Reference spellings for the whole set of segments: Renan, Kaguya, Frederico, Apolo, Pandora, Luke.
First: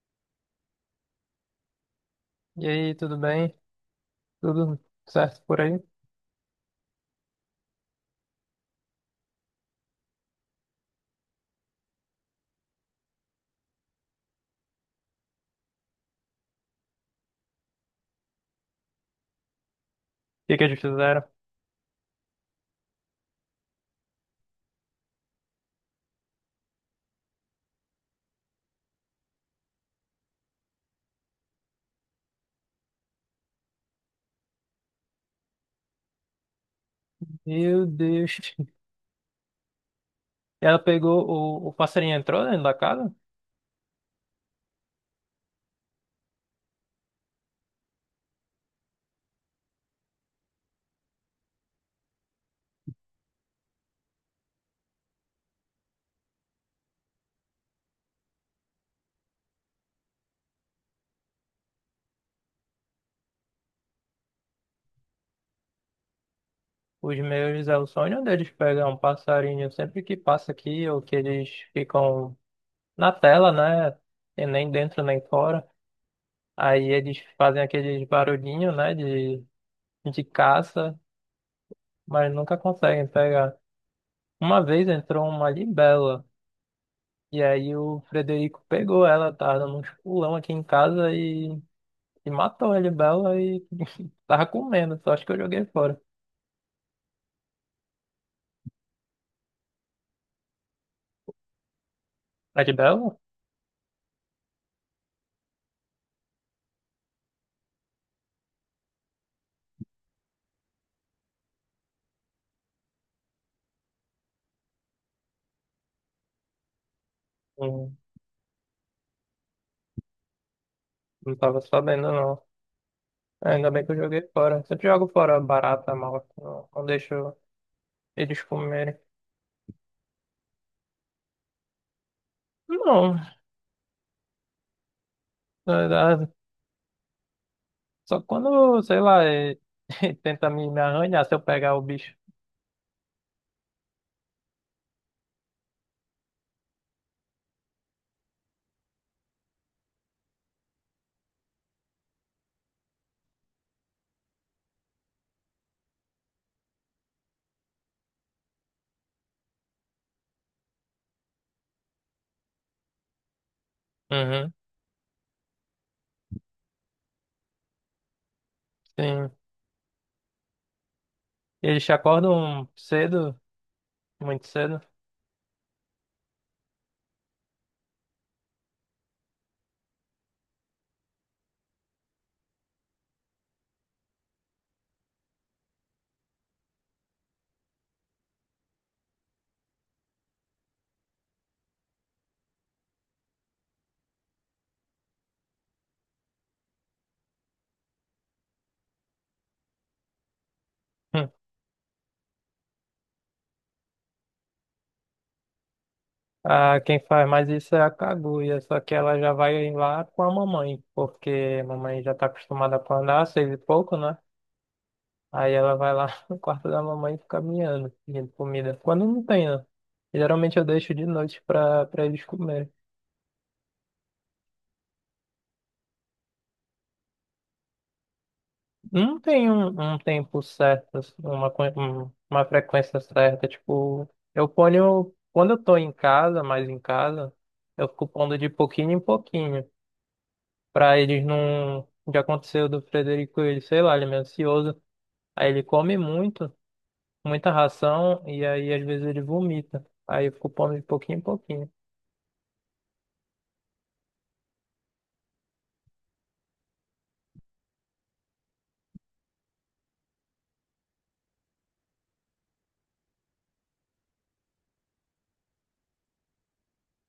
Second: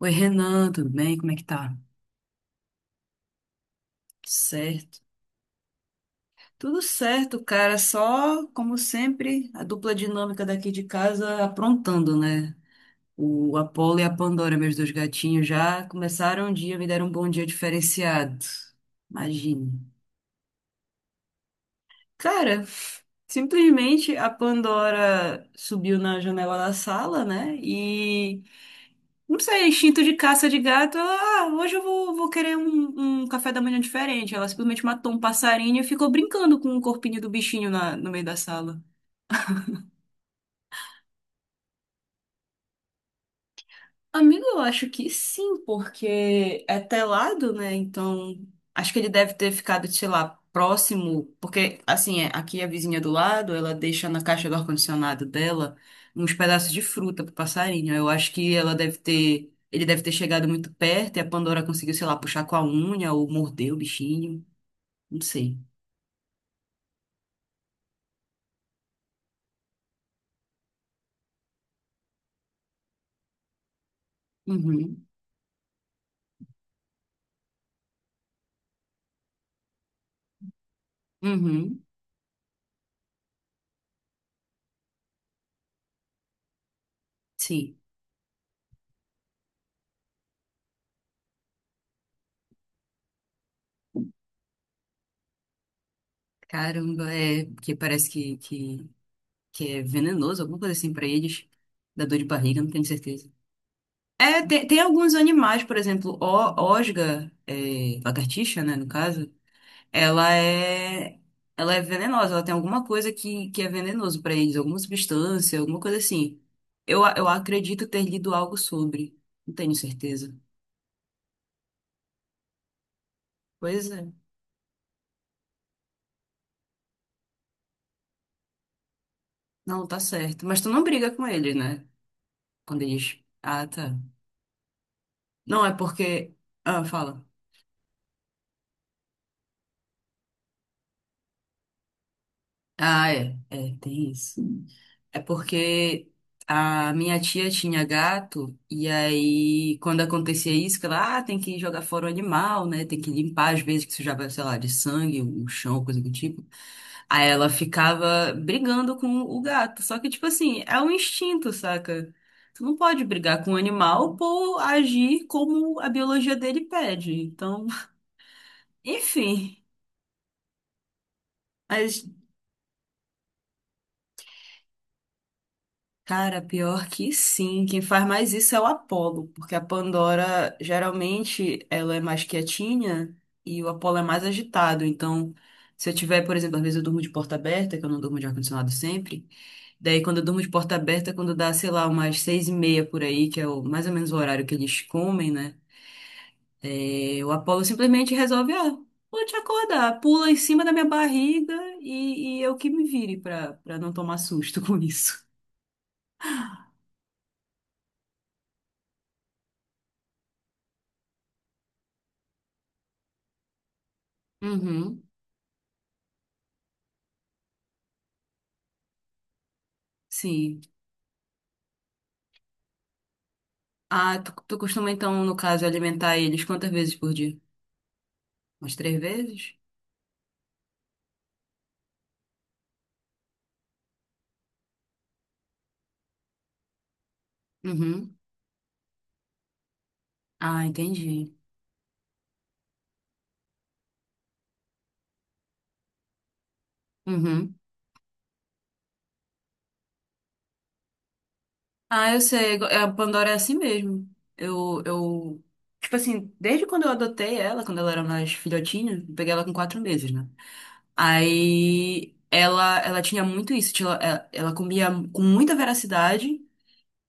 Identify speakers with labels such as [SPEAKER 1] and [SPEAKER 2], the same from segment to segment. [SPEAKER 1] Oi, Renan, tudo bem? Como é que tá?
[SPEAKER 2] E aí, tudo bem? Tudo
[SPEAKER 1] Certo.
[SPEAKER 2] certo por aí? O
[SPEAKER 1] Tudo certo, cara. Só, como sempre, a dupla dinâmica daqui de casa aprontando, né? O Apolo e a Pandora, meus dois gatinhos, já começaram o dia, me deram um bom dia diferenciado. Imagine.
[SPEAKER 2] que que eles fizeram?
[SPEAKER 1] Cara, simplesmente a Pandora subiu na janela da sala, né? E não sei, instinto de caça de gato. Ela, hoje eu vou querer um café da manhã diferente. Ela simplesmente matou um passarinho e ficou brincando com o corpinho do bichinho
[SPEAKER 2] Meu
[SPEAKER 1] no meio da
[SPEAKER 2] Deus.
[SPEAKER 1] sala.
[SPEAKER 2] Ela pegou o passarinho entrou dentro da casa?
[SPEAKER 1] Amigo, eu acho que sim, porque é telado, né? Então, acho que ele deve ter ficado, sei lá, próximo, porque, assim, é, aqui é a vizinha do lado, ela deixa na caixa do ar-condicionado dela uns pedaços de fruta pro passarinho. Eu acho que ela deve ter, ele deve ter chegado muito perto e a Pandora conseguiu, sei lá, puxar com a unha ou morder o bichinho, não sei.
[SPEAKER 2] Os meus é o sonho deles pegar um passarinho sempre que passa aqui, ou que eles ficam na tela, né? E nem dentro
[SPEAKER 1] Uhum,
[SPEAKER 2] nem fora. Aí eles fazem aqueles barulhinhos, né? De caça,
[SPEAKER 1] uhum,
[SPEAKER 2] mas nunca conseguem pegar. Uma vez entrou uma libela, e aí
[SPEAKER 1] sim.
[SPEAKER 2] o Frederico pegou ela, tava dando uns pulão aqui em casa e. E matou a Libela e tava comendo, só acho que eu joguei fora.
[SPEAKER 1] Caramba, é, porque parece que é venenoso, alguma coisa assim pra eles. Dá dor de barriga,
[SPEAKER 2] A
[SPEAKER 1] não tenho
[SPEAKER 2] Libela?
[SPEAKER 1] certeza. É, tem alguns animais, por exemplo, o, osga, é, lagartixa, né, no caso, ela é, ela é venenosa, ela tem alguma coisa que é venenoso pra eles, alguma substância, alguma coisa assim. Eu acredito
[SPEAKER 2] Hum,
[SPEAKER 1] ter lido algo sobre, não tenho certeza.
[SPEAKER 2] não tava sabendo, não. É, ainda bem
[SPEAKER 1] Pois
[SPEAKER 2] que eu
[SPEAKER 1] é,
[SPEAKER 2] joguei fora. Sempre jogo fora barata, mal. Não, não deixo eles comerem.
[SPEAKER 1] não, tá certo. Mas tu não briga com eles, né? Quando eles...
[SPEAKER 2] Não,
[SPEAKER 1] Ah, tá. Não,
[SPEAKER 2] na
[SPEAKER 1] é
[SPEAKER 2] verdade,
[SPEAKER 1] porque... Ah, fala.
[SPEAKER 2] só quando, sei lá, tenta me arranhar se eu pegar o bicho.
[SPEAKER 1] Ah, é, é, tem isso. É porque a minha tia tinha gato, e aí quando acontecia isso, que ela, ah, tem que jogar fora o animal, né? Tem que limpar às vezes que sujava, sei lá, de sangue, o chão, coisa do tipo. Aí ela ficava brigando com o gato. Só que, tipo assim, é um instinto, saca? Tu não pode brigar com o animal
[SPEAKER 2] Uhum,
[SPEAKER 1] por agir como a biologia dele pede. Então,
[SPEAKER 2] sim.
[SPEAKER 1] enfim.
[SPEAKER 2] Eles te
[SPEAKER 1] Mas
[SPEAKER 2] acordam cedo, muito cedo.
[SPEAKER 1] cara, pior que sim. Quem faz mais isso é o Apolo, porque a Pandora geralmente ela é mais quietinha e o Apolo é mais agitado. Então, se eu tiver, por exemplo, às vezes eu durmo de porta aberta, que eu não durmo de ar-condicionado sempre. Daí, quando eu durmo de porta aberta, quando dá, sei lá, umas seis e meia por aí, que é o, mais ou menos o horário que eles comem, né? É, o Apolo simplesmente resolve, ah, vou te acordar, pula em cima da minha barriga e eu que me vire pra não tomar susto com isso.
[SPEAKER 2] Ah, quem faz mais isso é a Kaguya, só que ela já vai lá com a mamãe, porque a mamãe já tá acostumada a andar, seis e pouco, né?
[SPEAKER 1] Uhum.
[SPEAKER 2] Aí ela vai lá no quarto da mamãe e fica miando, pedindo comida. Quando não tem, né? Geralmente
[SPEAKER 1] Sim,
[SPEAKER 2] eu deixo de noite pra eles comerem.
[SPEAKER 1] ah, tu costuma então, no caso, alimentar eles quantas vezes por dia? Umas três
[SPEAKER 2] Não tem
[SPEAKER 1] vezes?
[SPEAKER 2] um, Um tempo certo, assim, uma frequência certa. Tipo, eu ponho. Quando eu tô em casa, mais em casa, eu fico
[SPEAKER 1] Uhum.
[SPEAKER 2] pondo de pouquinho em pouquinho.
[SPEAKER 1] Ah,
[SPEAKER 2] Pra eles
[SPEAKER 1] entendi.
[SPEAKER 2] não. Já aconteceu do Frederico, ele, sei lá, ele é meio ansioso. Aí ele come muita
[SPEAKER 1] Uhum.
[SPEAKER 2] ração, e aí às vezes ele vomita. Aí eu fico pondo de pouquinho em pouquinho.
[SPEAKER 1] Ah, eu sei. É, a Pandora é assim mesmo. Eu, eu, tipo assim, desde quando eu adotei ela, quando ela era mais filhotinha, eu peguei ela com quatro meses, né? Aí ela tinha muito isso. Tinha, ela comia com muita veracidade,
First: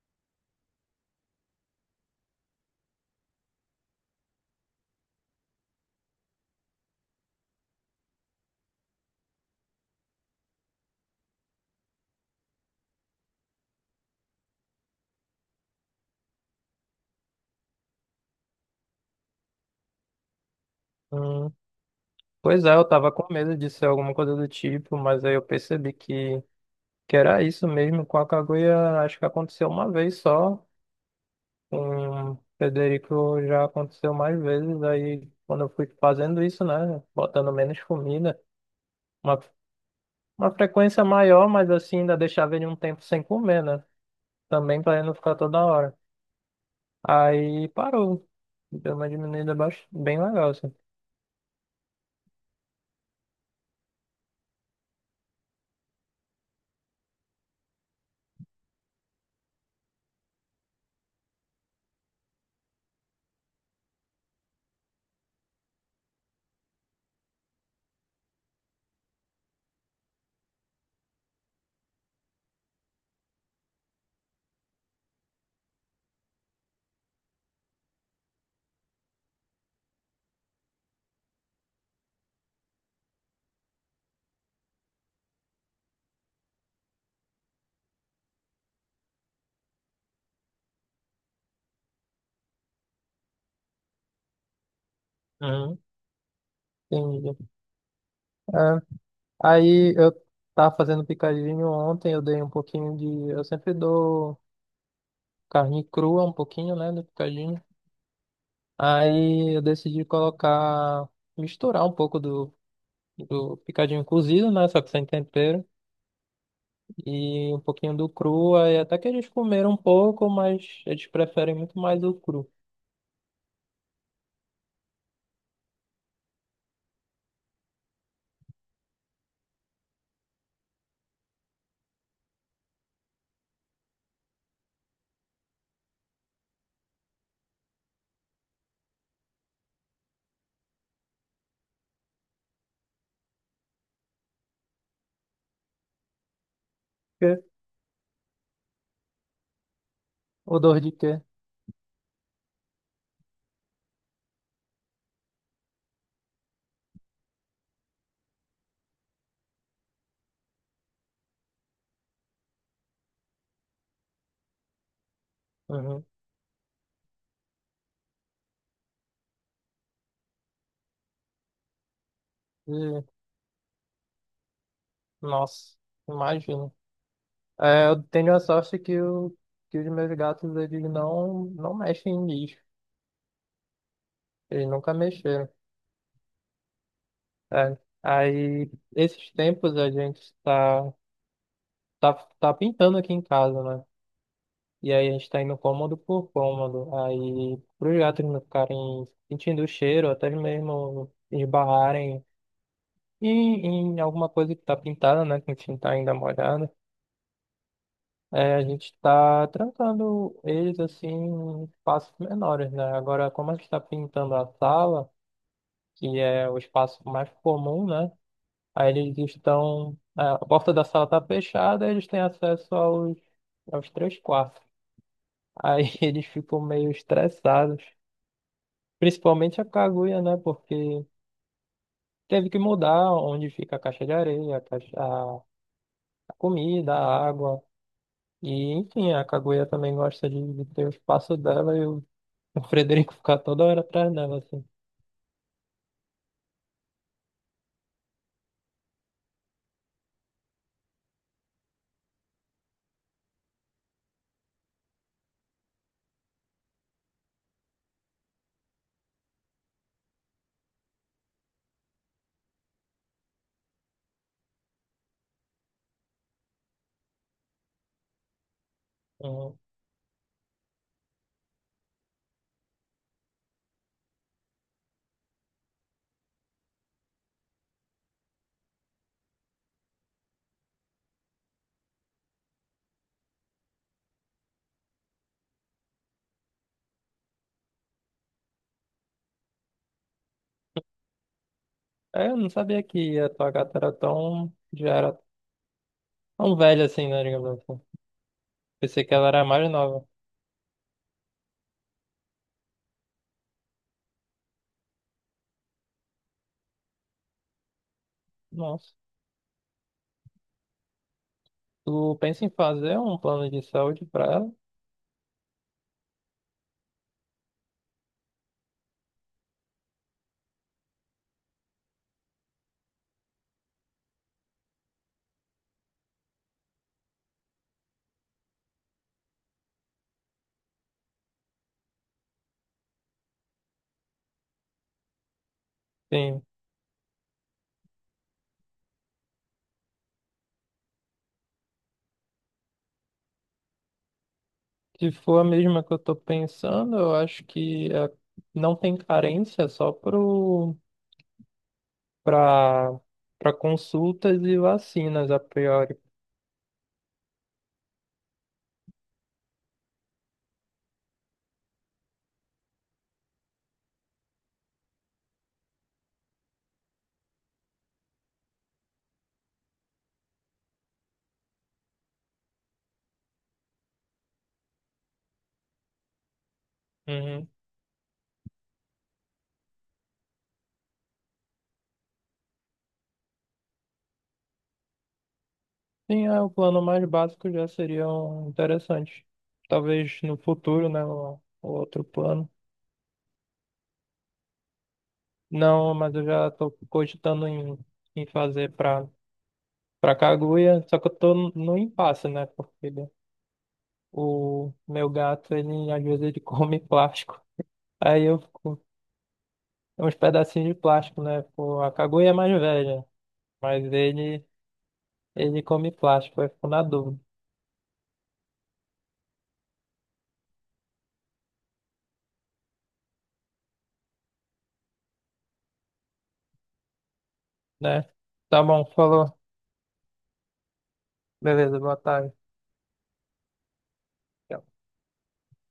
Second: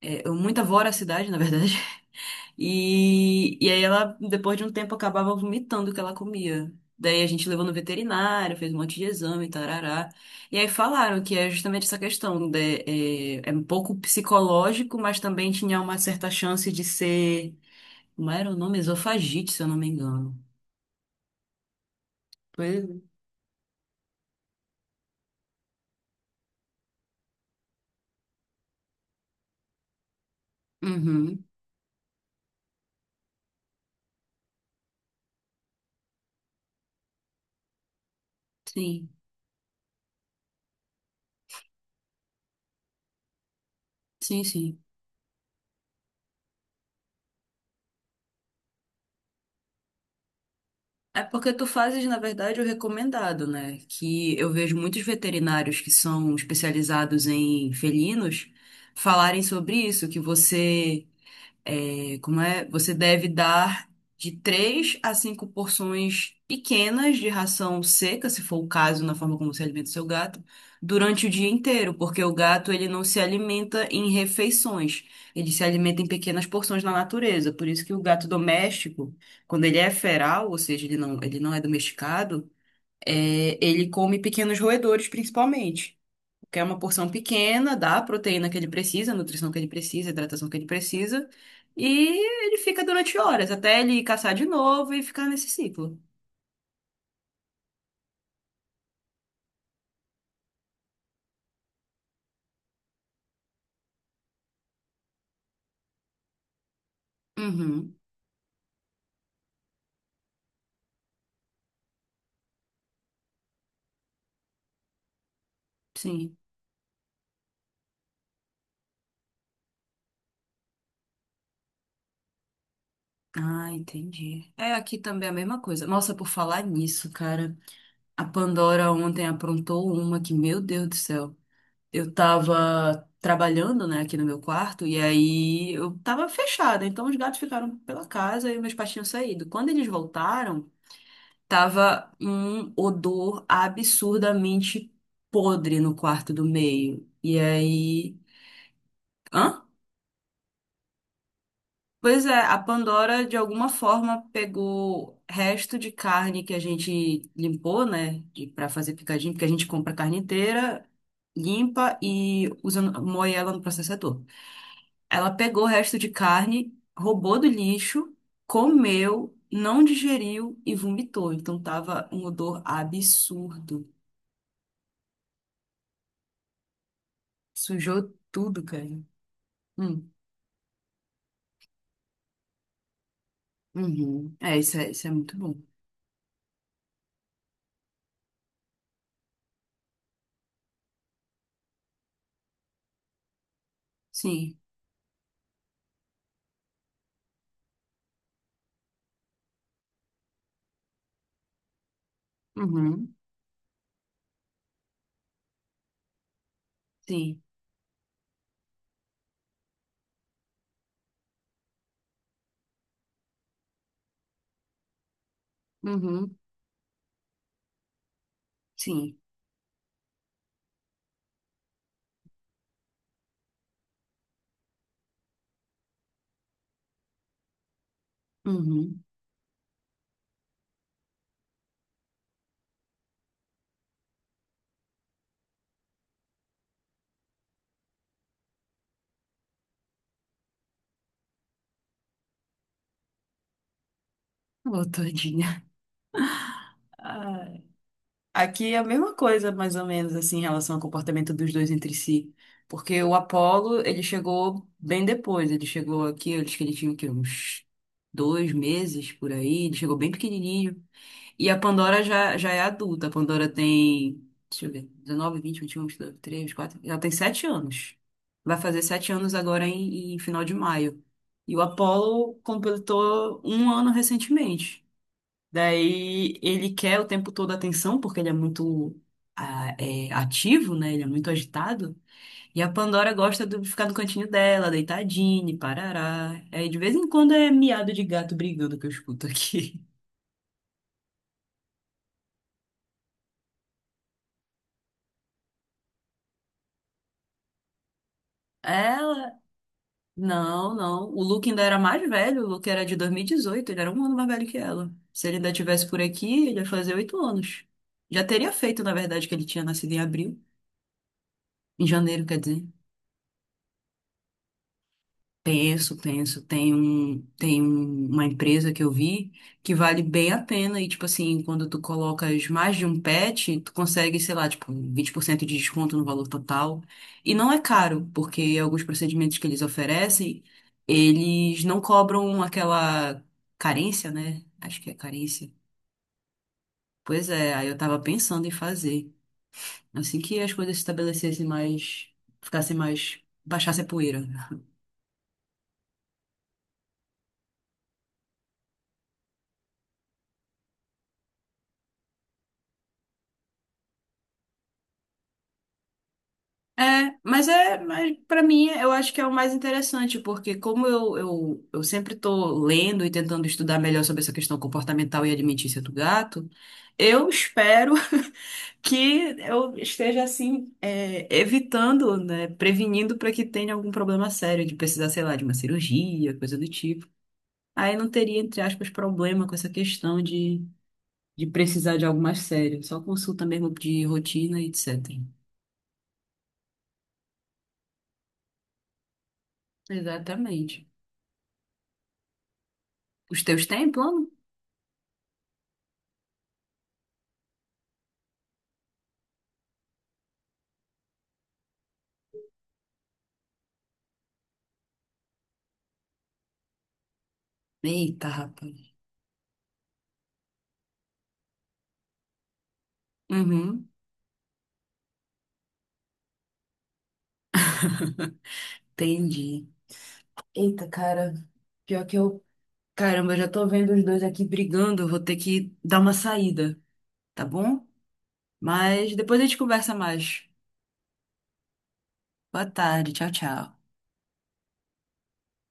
[SPEAKER 1] é, muita voracidade, na verdade. E aí ela, depois de um tempo, acabava vomitando o que ela comia. Daí a gente levou no veterinário, fez um monte de exame, tarará. E aí falaram que é justamente essa questão, de, é, é um pouco psicológico, mas também tinha uma certa chance de ser, como era o nome? Esofagite, se eu não me engano.
[SPEAKER 2] Hum, Pois é, eu
[SPEAKER 1] Foi?
[SPEAKER 2] tava com medo de ser alguma coisa do tipo, mas aí eu percebi que era isso mesmo. Com a Kaguya, acho que aconteceu uma vez só.
[SPEAKER 1] Uhum,
[SPEAKER 2] Com o Frederico já aconteceu mais vezes. Aí quando eu fui fazendo isso, né, botando menos comida.
[SPEAKER 1] sim,
[SPEAKER 2] uma Uma frequência maior, mas assim, ainda deixava ele um tempo sem comer, né?
[SPEAKER 1] sim, sim.
[SPEAKER 2] Também pra ele não ficar toda hora. Aí parou. Deu uma diminuída bem legal, assim.
[SPEAKER 1] É porque tu fazes, na verdade, o recomendado, né? Que eu vejo muitos veterinários que são especializados em felinos falarem sobre isso, que você e como é? Você deve dar de três a cinco porções pequenas de ração seca, se for o caso, na forma como você alimenta o seu gato, durante o dia inteiro, porque o gato ele não se alimenta em refeições, ele se alimenta em pequenas porções na natureza. Por isso que o gato doméstico, quando ele é feral, ou seja, ele não é domesticado, é, ele come pequenos roedores principalmente que é uma porção pequena da proteína que ele precisa, nutrição que ele precisa, hidratação que ele precisa, e ele fica durante horas, até ele caçar de novo e ficar nesse
[SPEAKER 2] Uhum.
[SPEAKER 1] ciclo.
[SPEAKER 2] Entendi. É, aí eu tava fazendo picadinho ontem, eu dei um pouquinho de. Eu sempre dou carne crua, um pouquinho, né, do picadinho.
[SPEAKER 1] Uhum,
[SPEAKER 2] Aí eu decidi colocar, misturar um pouco do picadinho cozido, né, só que sem tempero.
[SPEAKER 1] sim.
[SPEAKER 2] E um pouquinho do cru e até que eles comeram um pouco, mas eles preferem muito mais o cru.
[SPEAKER 1] Ah, entendi. É, aqui também é a mesma coisa. Nossa, por falar nisso, cara, a Pandora ontem aprontou uma que, meu Deus do céu. Eu tava trabalhando, né, aqui no meu quarto, e aí eu tava fechada, então os gatos ficaram pela casa e meus patinhos saíram. Quando eles voltaram, tava um odor absurdamente podre no quarto do meio.
[SPEAKER 2] Quê?
[SPEAKER 1] E aí. Hã?
[SPEAKER 2] Odor de quê?
[SPEAKER 1] Pois é, a Pandora de alguma forma pegou resto de carne que a gente limpou, né? De, pra fazer picadinho, porque a gente compra carne inteira, limpa e usa, moe ela no processador. Ela pegou o resto
[SPEAKER 2] Uhum.
[SPEAKER 1] de carne, roubou do lixo, comeu, não digeriu e vomitou. Então tava um odor
[SPEAKER 2] E,
[SPEAKER 1] absurdo.
[SPEAKER 2] nossa, imagino. É, eu
[SPEAKER 1] Sujou
[SPEAKER 2] tenho a
[SPEAKER 1] tudo,
[SPEAKER 2] sorte que,
[SPEAKER 1] cara.
[SPEAKER 2] que os
[SPEAKER 1] Hum.
[SPEAKER 2] meus gatos eles não mexem em lixo.
[SPEAKER 1] Uhum. É,
[SPEAKER 2] Eles nunca
[SPEAKER 1] isso é muito
[SPEAKER 2] mexeram.
[SPEAKER 1] bom.
[SPEAKER 2] É. Aí, esses tempos a gente tá, tá, tá pintando aqui em casa, né?
[SPEAKER 1] Sim.
[SPEAKER 2] E aí a gente tá indo cômodo por cômodo. Aí, pros gatos não ficarem sentindo o cheiro, até mesmo esbarrarem
[SPEAKER 1] Uhum.
[SPEAKER 2] E em alguma coisa que tá pintada, né, com tinta ainda molhada,
[SPEAKER 1] Sim.
[SPEAKER 2] a gente tá trancando eles assim em espaços menores, né? Agora, como a gente tá pintando a sala, que
[SPEAKER 1] Uhum.
[SPEAKER 2] é o espaço mais comum, né? Aí
[SPEAKER 1] Sim.
[SPEAKER 2] eles estão. A porta da sala tá fechada, eles têm acesso aos três quartos. Aí eles ficam meio estressados,
[SPEAKER 1] Uhum.
[SPEAKER 2] principalmente a Kaguya, né? Porque teve que mudar onde fica a caixa de areia, a comida, a água. E, enfim, a Kaguya também gosta de ter o espaço dela e o Frederico ficar toda hora atrás dela, assim.
[SPEAKER 1] Ô, todinha. Ai. Aqui é a mesma coisa, mais ou menos, assim, em relação ao comportamento dos dois entre si. Porque o Apollo ele chegou bem depois. Ele chegou aqui, eu acho que ele tinha o quê? Uns dois meses por aí. Ele chegou bem pequenininho. E a Pandora já é adulta. A Pandora tem, deixa eu ver, 19, 20, 21, 22, 23, quatro. Ela tem 7 anos. Vai fazer 7 anos
[SPEAKER 2] Uhum.
[SPEAKER 1] agora em final de maio. E o Apollo completou um ano recentemente. Daí ele quer o tempo todo atenção, porque ele é muito ah, é, ativo, né? Ele é muito agitado. E a Pandora gosta de ficar no cantinho dela, deitadinha, parará. Aí de vez em quando é miado de gato brigando que eu escuto aqui.
[SPEAKER 2] É, eu não sabia que a tua gata era tão, já era tão velha assim, né, digamos assim. Pensei que ela
[SPEAKER 1] Ela
[SPEAKER 2] era mais nova.
[SPEAKER 1] não, não. O Luke ainda era mais velho. O Luke era de 2018. Ele era um ano mais velho que ela. Se ele ainda tivesse por aqui, ele ia fazer 8 anos. Já teria feito, na
[SPEAKER 2] Nossa.
[SPEAKER 1] verdade, que ele tinha nascido em abril. Em
[SPEAKER 2] Tu
[SPEAKER 1] janeiro, quer
[SPEAKER 2] pensa em
[SPEAKER 1] dizer.
[SPEAKER 2] fazer um plano de saúde pra ela?
[SPEAKER 1] Penso, penso. Tem um, uma empresa que eu vi que vale bem a pena. E, tipo assim, quando tu colocas mais de um pet, tu consegue, sei lá, tipo, 20% de desconto no valor total. E não é caro, porque alguns procedimentos que eles oferecem, eles não cobram aquela carência, né? Acho que é carência.
[SPEAKER 2] Sim.
[SPEAKER 1] Pois é, aí eu tava pensando em fazer. Assim que as coisas se estabelecessem mais, ficassem mais, baixasse a poeira.
[SPEAKER 2] Se for a mesma que eu tô pensando, eu acho que é, não tem carência é só pra, pra consultas e vacinas a priori.
[SPEAKER 1] É, mas para mim eu acho que é o mais interessante, porque como eu sempre estou lendo e tentando estudar melhor sobre essa questão comportamental e alimentícia do gato, eu espero que eu esteja assim, é, evitando, né, prevenindo para que tenha algum problema sério de precisar, sei lá, de uma cirurgia, coisa do tipo.
[SPEAKER 2] Uhum.
[SPEAKER 1] Aí não teria, entre aspas, problema com essa questão de precisar de algo mais sério, só consulta mesmo de rotina e etc.
[SPEAKER 2] Sim, é, o plano mais básico já seria um interessante. Talvez no
[SPEAKER 1] Exatamente.
[SPEAKER 2] futuro, né? O outro plano.
[SPEAKER 1] Os teus têm plano?
[SPEAKER 2] Não, mas eu já estou cogitando em, em fazer para Kaguya, só que eu tô no impasse, né? Porque o meu gato, ele às vezes ele come plástico. Aí
[SPEAKER 1] Eita,
[SPEAKER 2] eu
[SPEAKER 1] rapaz.
[SPEAKER 2] fico é uns pedacinhos de plástico, né? Pô, a Kaguya é mais velha, mas
[SPEAKER 1] Uhum,
[SPEAKER 2] ele ele come plástico, eu fico na dúvida,
[SPEAKER 1] entendi. Eita, cara. Pior que eu. Caramba, eu já tô vendo os dois aqui brigando. Vou ter que dar uma saída, tá bom?
[SPEAKER 2] né? Tá bom,
[SPEAKER 1] Mas
[SPEAKER 2] falou.
[SPEAKER 1] depois a gente conversa mais.
[SPEAKER 2] Beleza, boa tarde.
[SPEAKER 1] Boa tarde. Tchau, tchau.
[SPEAKER 2] Tchau.